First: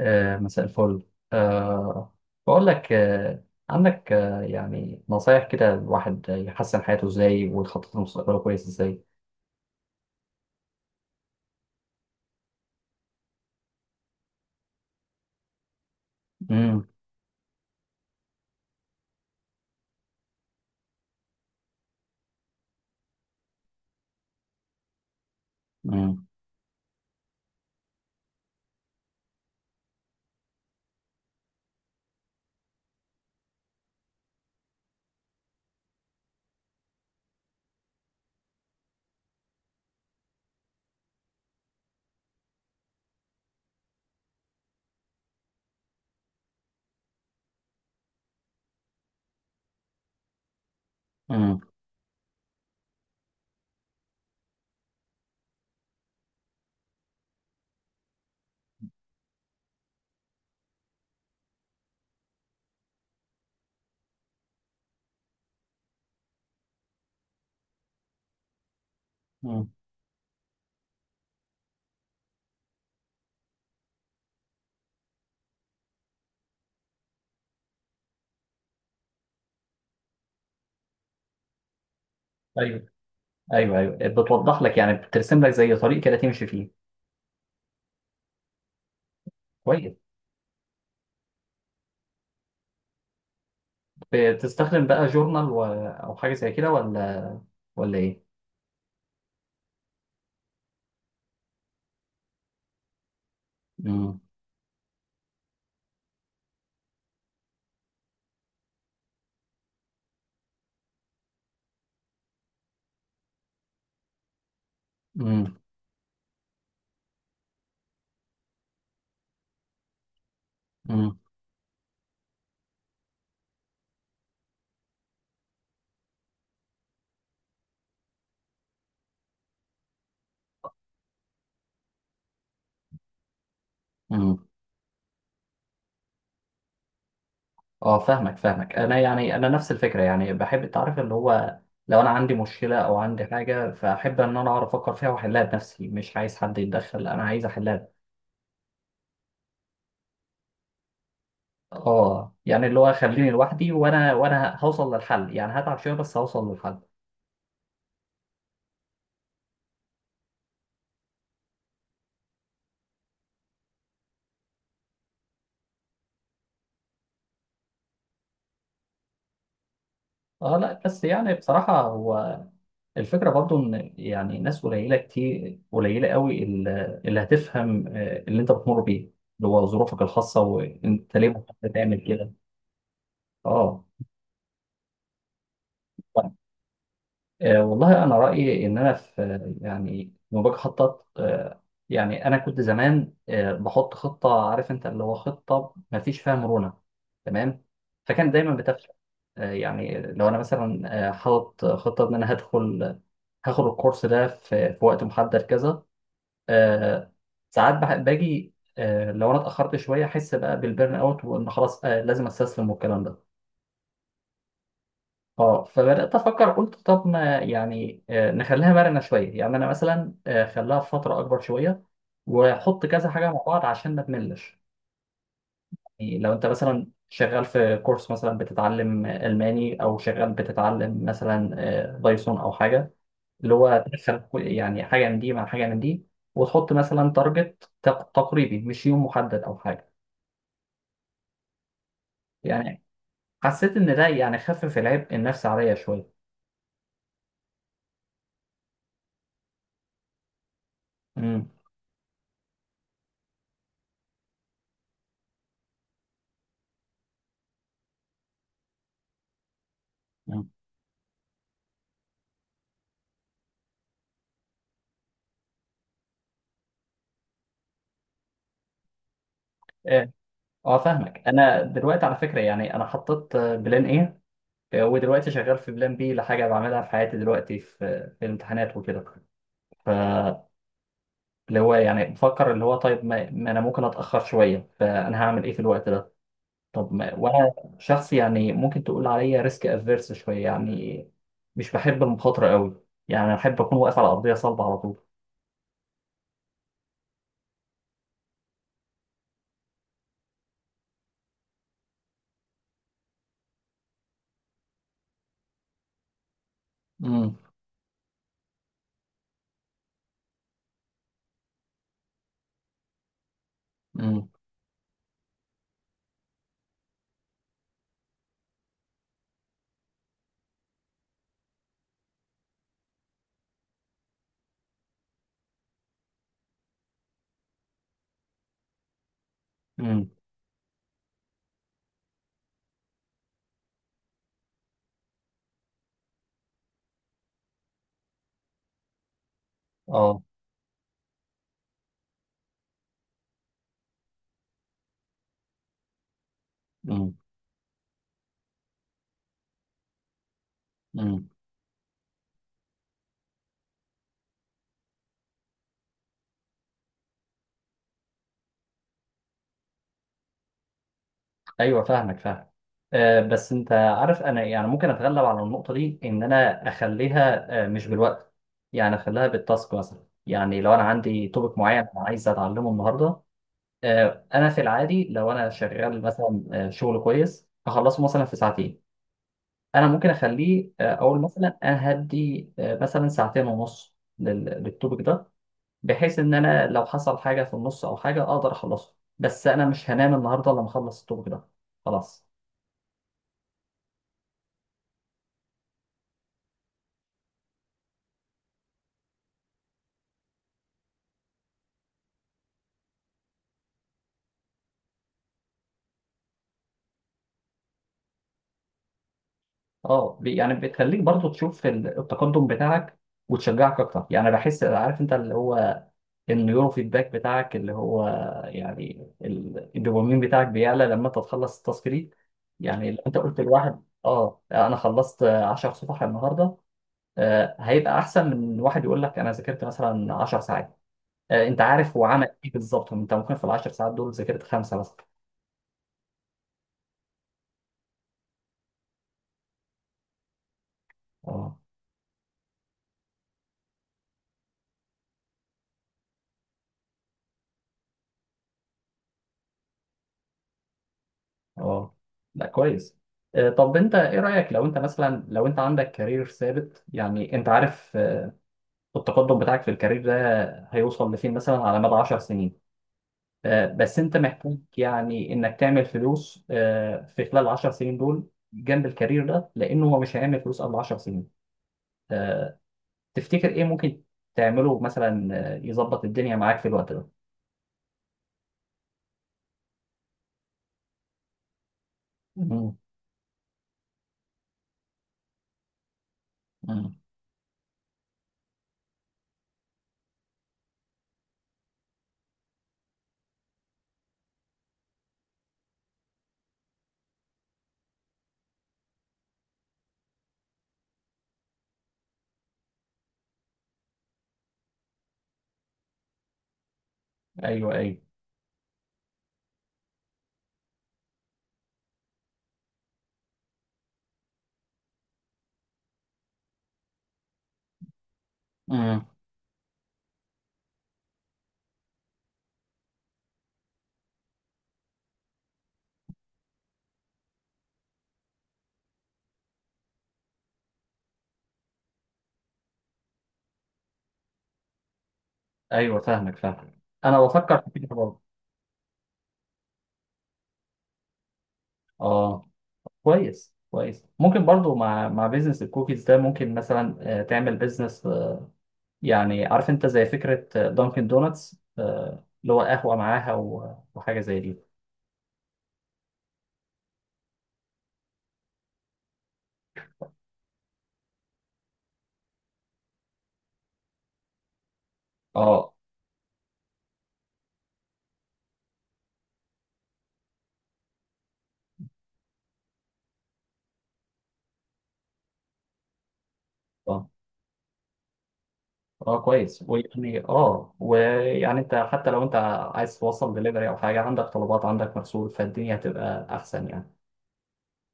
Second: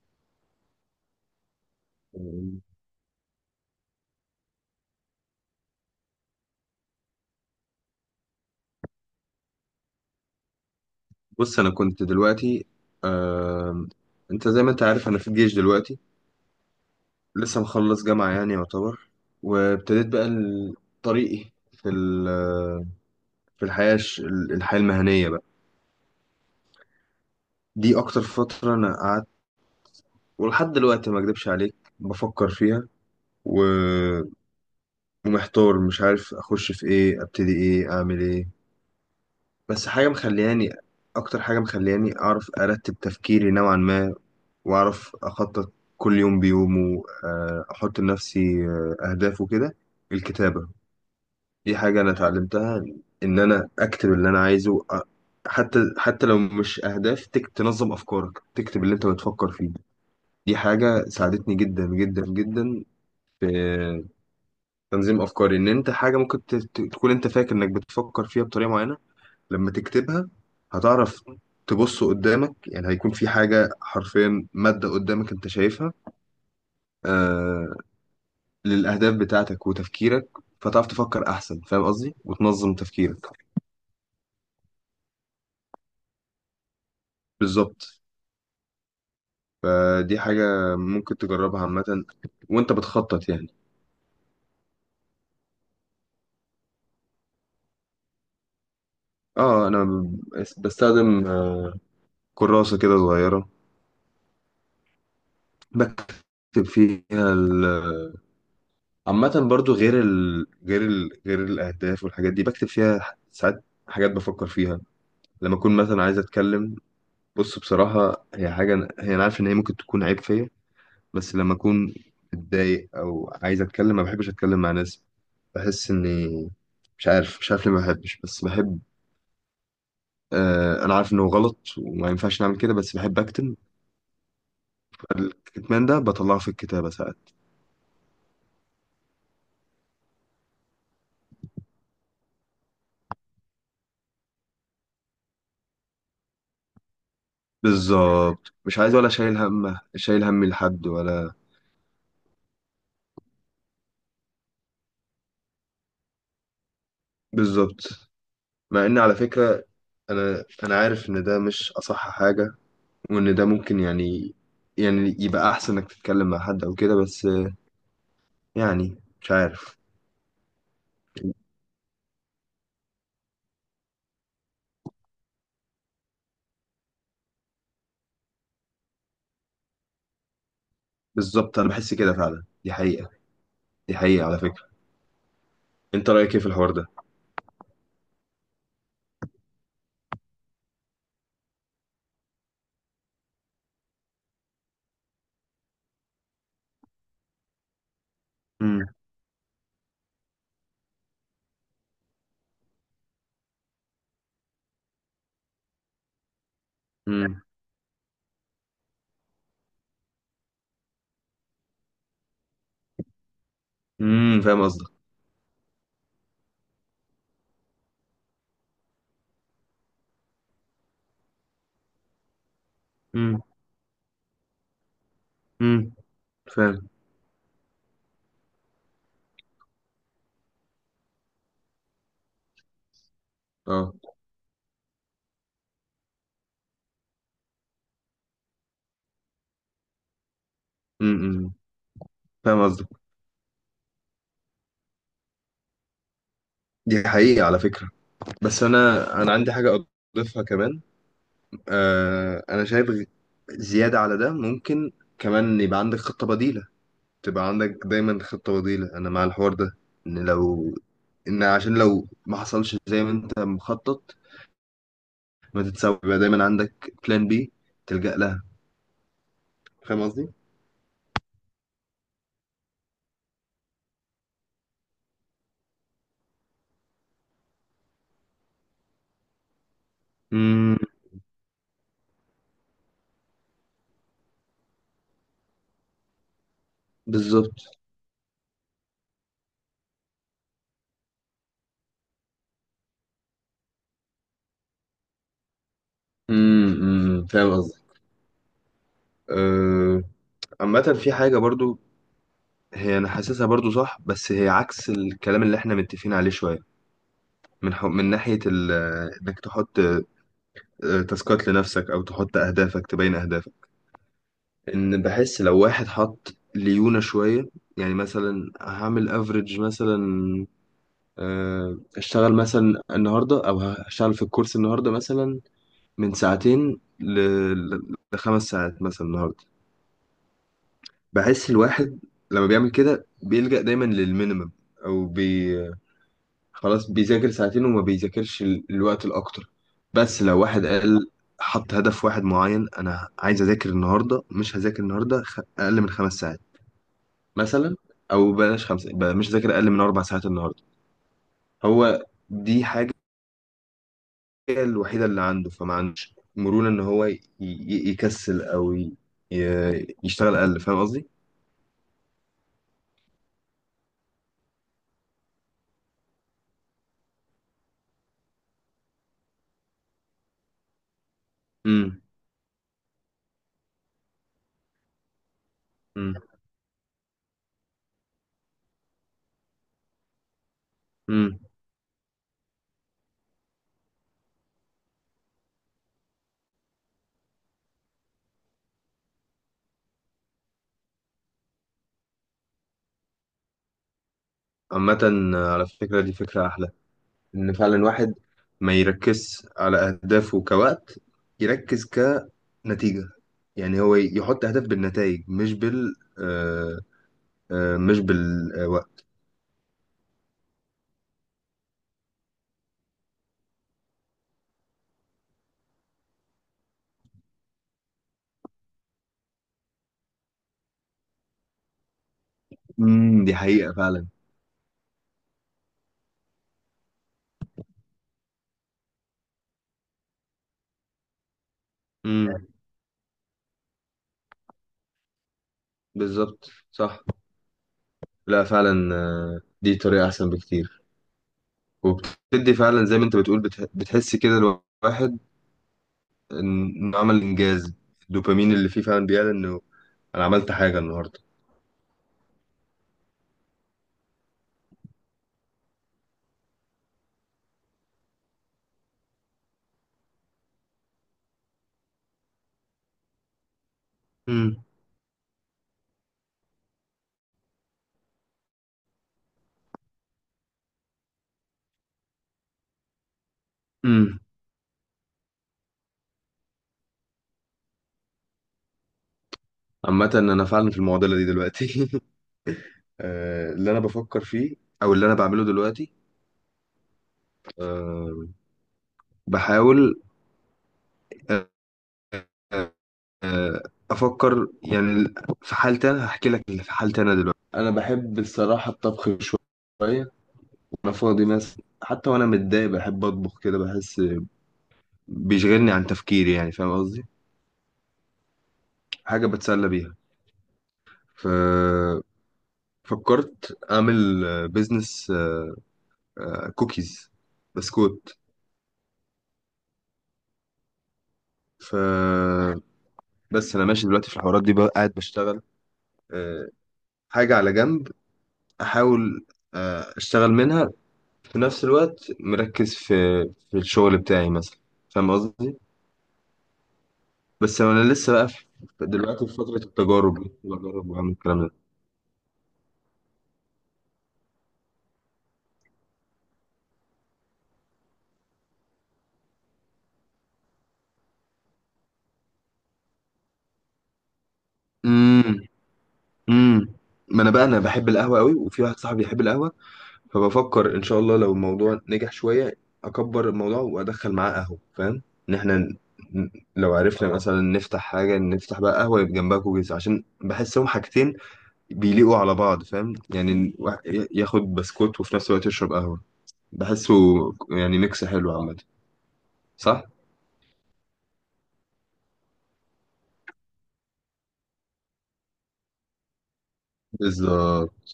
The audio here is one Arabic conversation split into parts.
مساء الفل. آه، بقول لك، عندك يعني نصايح كده الواحد يحسن حياته ازاي ويخطط لمستقبله كويس ازاي؟ بص انا كنت دلوقتي آه... انت زي ما انت عارف انا في الجيش دلوقتي. امم. لسه مخلص جامعة يعني يعتبر. وابتديت بقى طريقي في الحياة الحياة المهنية بقى. امم. دي اكتر فترة انا قعدت، ولحد دلوقتي ما اكدبش عليك بفكر فيها. و... ومحتار، مش عارف اخش في ايه، ابتدي ايه، اعمل ايه. بس حاجة مخلياني، اكتر حاجة مخلياني اعرف ارتب تفكيري نوعا ما واعرف اخطط كل يوم بيومه. احط لنفسي اهداف وكده. الكتابه امم. دي حاجه انا اتعلمتها، ان انا اكتب اللي انا عايزه حتى لو مش اهداف، تك تنظم افكارك، تكتب اللي انت بتفكر فيه. دي حاجه ساعدتني جدا جدا جدا في تنظيم افكاري. ان انت حاجه ممكن تكون انت فاكر انك بتفكر فيها بطريقه معينه، أمم. لما تكتبها هتعرف تبص قدامك. يعني هيكون في حاجه حرفيا ماده قدامك انت شايفها، آه، للأهداف بتاعتك وتفكيرك، فتعرف تفكر أحسن، فاهم قصدي، وتنظم ايوه، تفكيرك. ايوه، ايوه، بتوضح لك يعني بترسم لك زي طريق كده تمشي فيه. بالظبط، كويس. فدي حاجة ممكن تجربها عامة وأنت بتخطط يعني. بتستخدم بقى جورنال او حاجه زي كده، ولا ايه؟ اه، أنا بستخدم كراسة كده صغيرة، امم. بكتب فيها عامة برضو غير الأهداف والحاجات دي بكتب فيها ساعات حاجات بفكر فيها لما امم. أكون مثلا عايز أتكلم. بص، بصراحة هي حاجة، هي أنا عارف إن هي ممكن تكون عيب فيا. بس لما اكون متضايق او عايز اتكلم، ما بحبش اتكلم مع ناس، بحس اني مش عارف ليه ما بحبش بس بحب. انا عارف انه غلط وما ينفعش نعمل كده، بس بحب اكتم. امم. فالكتمان ده بطلعه في الكتابة ساعات. اه، فاهمك فاهمك، انا يعني انا نفس الفكره، يعني بحب التعرف اللي هو لو انا عندي مشكله او عندي حاجه، فاحب ان انا اعرف افكر فيها واحلها بنفسي، مش عايز حد يتدخل، انا عايز احلها. بالظبط، مش عايز ولا شايل همه، شايل همي لحد ولا. اه، يعني اللي هو خليني لوحدي، وانا هوصل للحل، يعني هتعب شويه بس هوصل للحل. بالظبط. مع ان على فكرة، انا عارف ان ده مش اصح حاجة، وان ده ممكن يعني، يعني يبقى احسن انك تتكلم مع حد او كده. بس يعني مش عارف. اه، لا بس يعني بصراحه، هو الفكره برضو ان يعني ناس قليله كتير قليله قوي اللي هتفهم اللي انت بتمر بيه، اللي هو ظروفك الخاصه وانت ليه بالظبط، انا بحس بتعمل كده كده. فعلا، دي حقيقة. اه. دي حقيقة على فكرة. انت رأيك ايه في الحوار ده؟ والله أنا رأيي إن أنا في، يعني لما باجي أخطط، يعني أنا كنت زمان بحط خطة، عارف أنت اللي هو خطة ما فيش فيها مرونة. تمام. فكان دايما امم. بتفشل. يعني لو أنا مثلا حاطط خطة إن أنا هدخل هاخد الكورس ده في وقت محدد كذا. آه، امم. ساعات باجي، لو أنا اتأخرت شوية أحس بقى بالبرن أوت، وإن خلاص لازم أستسلم والكلام ده. امم. فاهم قصدك. اه، فبدات افكر قلت طب ما يعني نخليها مرنه شويه، يعني انا مثلا خليها في فتره اكبر شويه، واحط كذا حاجه امم. مع بعض عشان ما تملش. امم. يعني لو انت مثلا فاهم. شغال في كورس مثلا بتتعلم الماني، او شغال بتتعلم مثلا بايثون او حاجه، اللي هو اه. تدخل يعني حاجه من دي مع حاجه من دي، وتحط مثلا تارجت تقريبي، مش يوم محدد او حاجه. امم. أمم. فاهم يعني قصدك. حسيت ان ده يعني خفف العبء النفسي عليا شويه. دي حقيقة على فكرة. بس انا، انا عندي حاجة اضيفها كمان. امم. آه انا شايف غ- زيادة على ده ممكن كمان يبقى عندك خطة بديلة. تبقى عندك دايما خطة بديلة، انا مع الحوار ده. ان لو، ان عشان لو ما حصلش زي ما انت مخطط ما تتسوي، يبقى دايما عندك بلان بي تلجأ لها. فاهم قصدي؟ اه، فاهمك. انا دلوقتي على فكره يعني انا حطيت بلان ايه، ودلوقتي شغال في بلان بي لحاجه بعملها في حياتي دلوقتي، في في الامتحانات وكده. فاللي امم. هو يعني بفكر اللي هو طيب ما انا ممكن اتاخر شويه، فانا هعمل ايه في الوقت ده. طب ما وانا بالظبط. شخص يعني ممكن تقول عليا ريسك افيرس شويه يعني، مش بحب المخاطره قوي، يعني انا بحب اكون واقف على ارضيه صلبه على طول. امم. أمم، فاهم قصدي. أه، عامة في حاجة برضو، هي أنا حاسسها برضو صح، بس هي عكس الكلام اللي احنا متفقين عليه شوية، امم. من ناحية إنك تحط تاسكات لنفسك أو تحط أهدافك، تبين أهدافك. امم. إن بحس لو واحد حط ليونة شوية، يعني مثلا هعمل افريج مثلا، اشتغل مثلا النهاردة أو هشتغل في الكورس النهاردة مثلا من ساعتين لخمس ساعات مثلا النهارده. امم. بحس الواحد لما بيعمل كده بيلجأ دايما للمينيمم، او بي... خلاص بيذاكر ساعتين وما بيذاكرش الوقت الاكتر. بس اه. لو واحد قال حط هدف واحد معين، انا عايز اذاكر النهارده، مش هذاكر النهارده اقل من خمس ساعات مثلا، او بلاش خمسه بقى، مش هذاكر اقل من اربع ساعات النهارده. امم. هو دي حاجه، هي الوحيدة اللي عنده، فما عندوش مرونة إن هو يكسل أو يشتغل أقل. فاهم قصدي؟ ايوه، فاهمك فاهم، بس انت عارف انا يعني ممكن اتغلب على النقطه دي، ان انا اخليها مش بالوقت، يعني اخليها بالتاسك مثلا، يعني لو انا عندي توبك معين انا امم. عايز اتعلمه النهارده. انا في العادي لو انا شغال امم. مثلا شغل كويس، هخلصه مثلا في ساعتين. انا ممكن اخليه، اقول امم. مثلا انا هدي مثلا ساعتين ونص للتوبك ده، بحيث ان انا لو حصل حاجه في النص او حاجه اقدر اخلصه. بس انا مش هنام النهارده الا لما اخلص التوبك ده. خلاص. عامة على فكرة دي فكرة أحلى، إن فعلا الواحد ما يركز على أهدافه كوقت، يركز كنتيجة. يعني هو يحط أهداف بالنتائج، مش بال آه، آه، مش بالوقت. اه، يعني بتخليك برضو تشوف التقدم بتاعك وتشجعك اكتر، يعني بحس عارف انت اللي هو النيورو فيدباك بتاعك اللي هو يعني الدوبامين بتاعك بيعلى لما انت تخلص التاسك دي. يعني لو انت امم، دي قلت حقيقة لواحد فعلا. اه انا خلصت 10 صفح النهارده، هيبقى احسن من واحد يقول لك انا ذاكرت مثلا 10 ساعات. انت عارف هو عمل امم. ايه بالظبط، انت ممكن في ال 10 ساعات دول ذاكرت خمسه مثلا. بالظبط، صح. لا فعلا، دي طريقة أحسن بكتير. اه. وبتدي فعلا زي ما انت بتقول، بتحس كده الواحد انه عمل انجاز، الدوبامين اللي فيه فعلا بيعلن انه انا عملت حاجه النهارده. اه، لا كويس. طب انت ايه رأيك، لو انت مثلا لو انت عندك كارير ثابت، يعني انت عارف التقدم بتاعك في الكارير ده هيوصل لفين مثلا على مدى 10 سنين. بس انت محتاج امم. يعني انك تعمل فلوس في خلال 10 سنين دول جنب الكارير ده، لانه هو مش هيعمل فلوس قبل 10 سنين. آه، تفتكر ايه ممكن امم. تعمله مثلا، يظبط الدنيا معاك في الوقت ده؟ عامه انا فعلا في المعضله دي دلوقتي مم. اللي انا بفكر فيه او اللي انا بعمله دلوقتي، مم. آه، بحاول آه، آه، افكر يعني. في حالتي انا هحكي لك اللي في حالتي انا دلوقتي، انا بحب الصراحه الطبخ شويه، وانا فاضي مثلا حتى وانا متضايق بحب اطبخ كده. بحس بيشغلني عن تفكيري، يعني فاهم قصدي، ايوه، ايوه. حاجة بتسلى بيها. ف فكرت أعمل بيزنس كوكيز، بسكوت. مم. ف بس أنا ماشي دلوقتي في الحوارات دي بقى، قاعد بشتغل آه، حاجة على جنب، أحاول أشتغل منها، في نفس الوقت مركز في في الشغل بتاعي مثلا. فاهم قصدي. ايوه، فاهمك فاهمك، انا بس بفكر في أنا كده لسه برضه. بقى في، دلوقتي في فترة التجارب دي بجرب وأعمل الكلام ده. اه، كويس كويس، ممكن برضو مع بيزنس الكوكيز ده ممكن مثلا تعمل بيزنس، يعني عارف انت زي فكرة دانكن دونتس، اللي هو قهوة معاها وحاجة زي دي. امم. امم. ما انا بقى انا بحب القهوه قوي، وفي واحد صاحبي بيحب القهوه، فبفكر ان شاء الله لو الموضوع نجح شويه اكبر الموضوع وادخل معاه قهوه. فاهم، ان احنا اه. لو عرفنا اه مثلا نفتح حاجه، نفتح بقى قهوه يبقى جنبها كوكيز، عشان بحسهم حاجتين بيليقوا على بعض. فاهم، يعني الواحد ياخد بسكوت وفي نفس الوقت يشرب قهوه، بحسه اه. يعني ميكس حلو اه عامه. اه، كويس. صح، ويعني اه ويعني انت حتى لو انت عايز توصل دليفري او حاجة، عندك طلبات عندك مرسول، فالدنيا هتبقى احسن يعني. بالظبط.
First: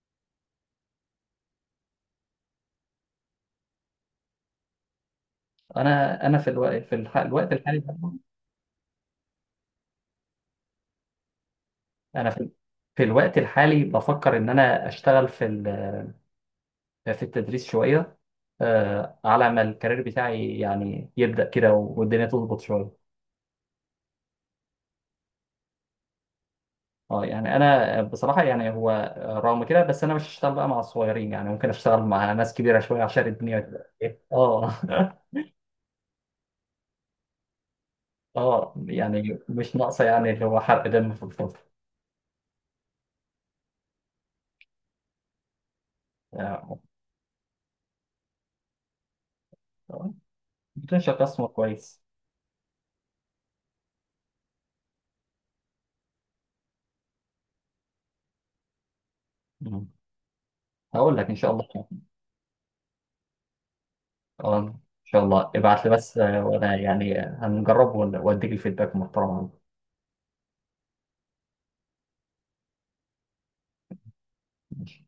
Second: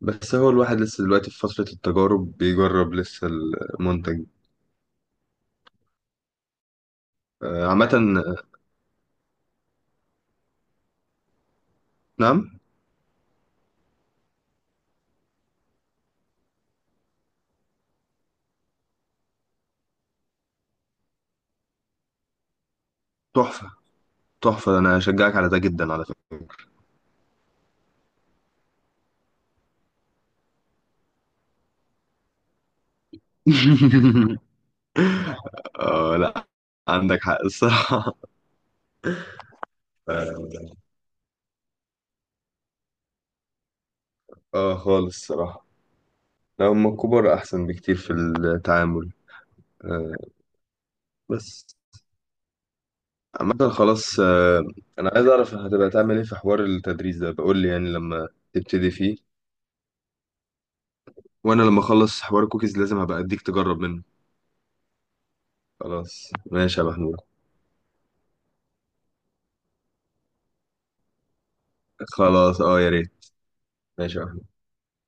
بس هو الواحد لسه دلوقتي في فتره التجارب، بيجرب لسه المنتج. انا في الوقت في الح- الوقت الحالي عامه. ده- انا في نعم. في الوقت الحالي بفكر ان انا اشتغل في التدريس شوية، على ما الكارير بتاعي يعني يبدأ كده والدنيا تظبط شوية. تحفه، تحفه، انا اشجعك على ده جدا على فكره. اه، يعني انا بصراحة يعني هو رغم كده، بس انا مش هشتغل بقى مع الصغيرين، يعني ممكن اشتغل مع ناس كبيرة شوية عشان الدنيا تبقى إيه؟ اه. اه لا، عندك حق الصراحة. اه، يعني مش ناقصة يعني اه، اللي هو حرق دم في الفضل. خالص الصراحة. لا، آه، هم الكبار أحسن بكتير في التعامل. آه. بتنشأ قسم بس كويس. عامة خلاص، آه أنا عايز أعرف هتبقى تعمل إيه في حوار التدريس ده، بقول لي يعني لما تبتدي فيه. مم. هقول لك ان شاء وأنا الله. لما أخلص حوار الكوكيز لازم هبقى أديك تجرب منه. اه، ان شاء الله ابعت لي بس، خلاص، وانا ماشي يا يعني محمود. هنجرب واديك الفيدباك المحترم عنه. خلاص اه، يا ريت. ماشي يا محمود. ماشي.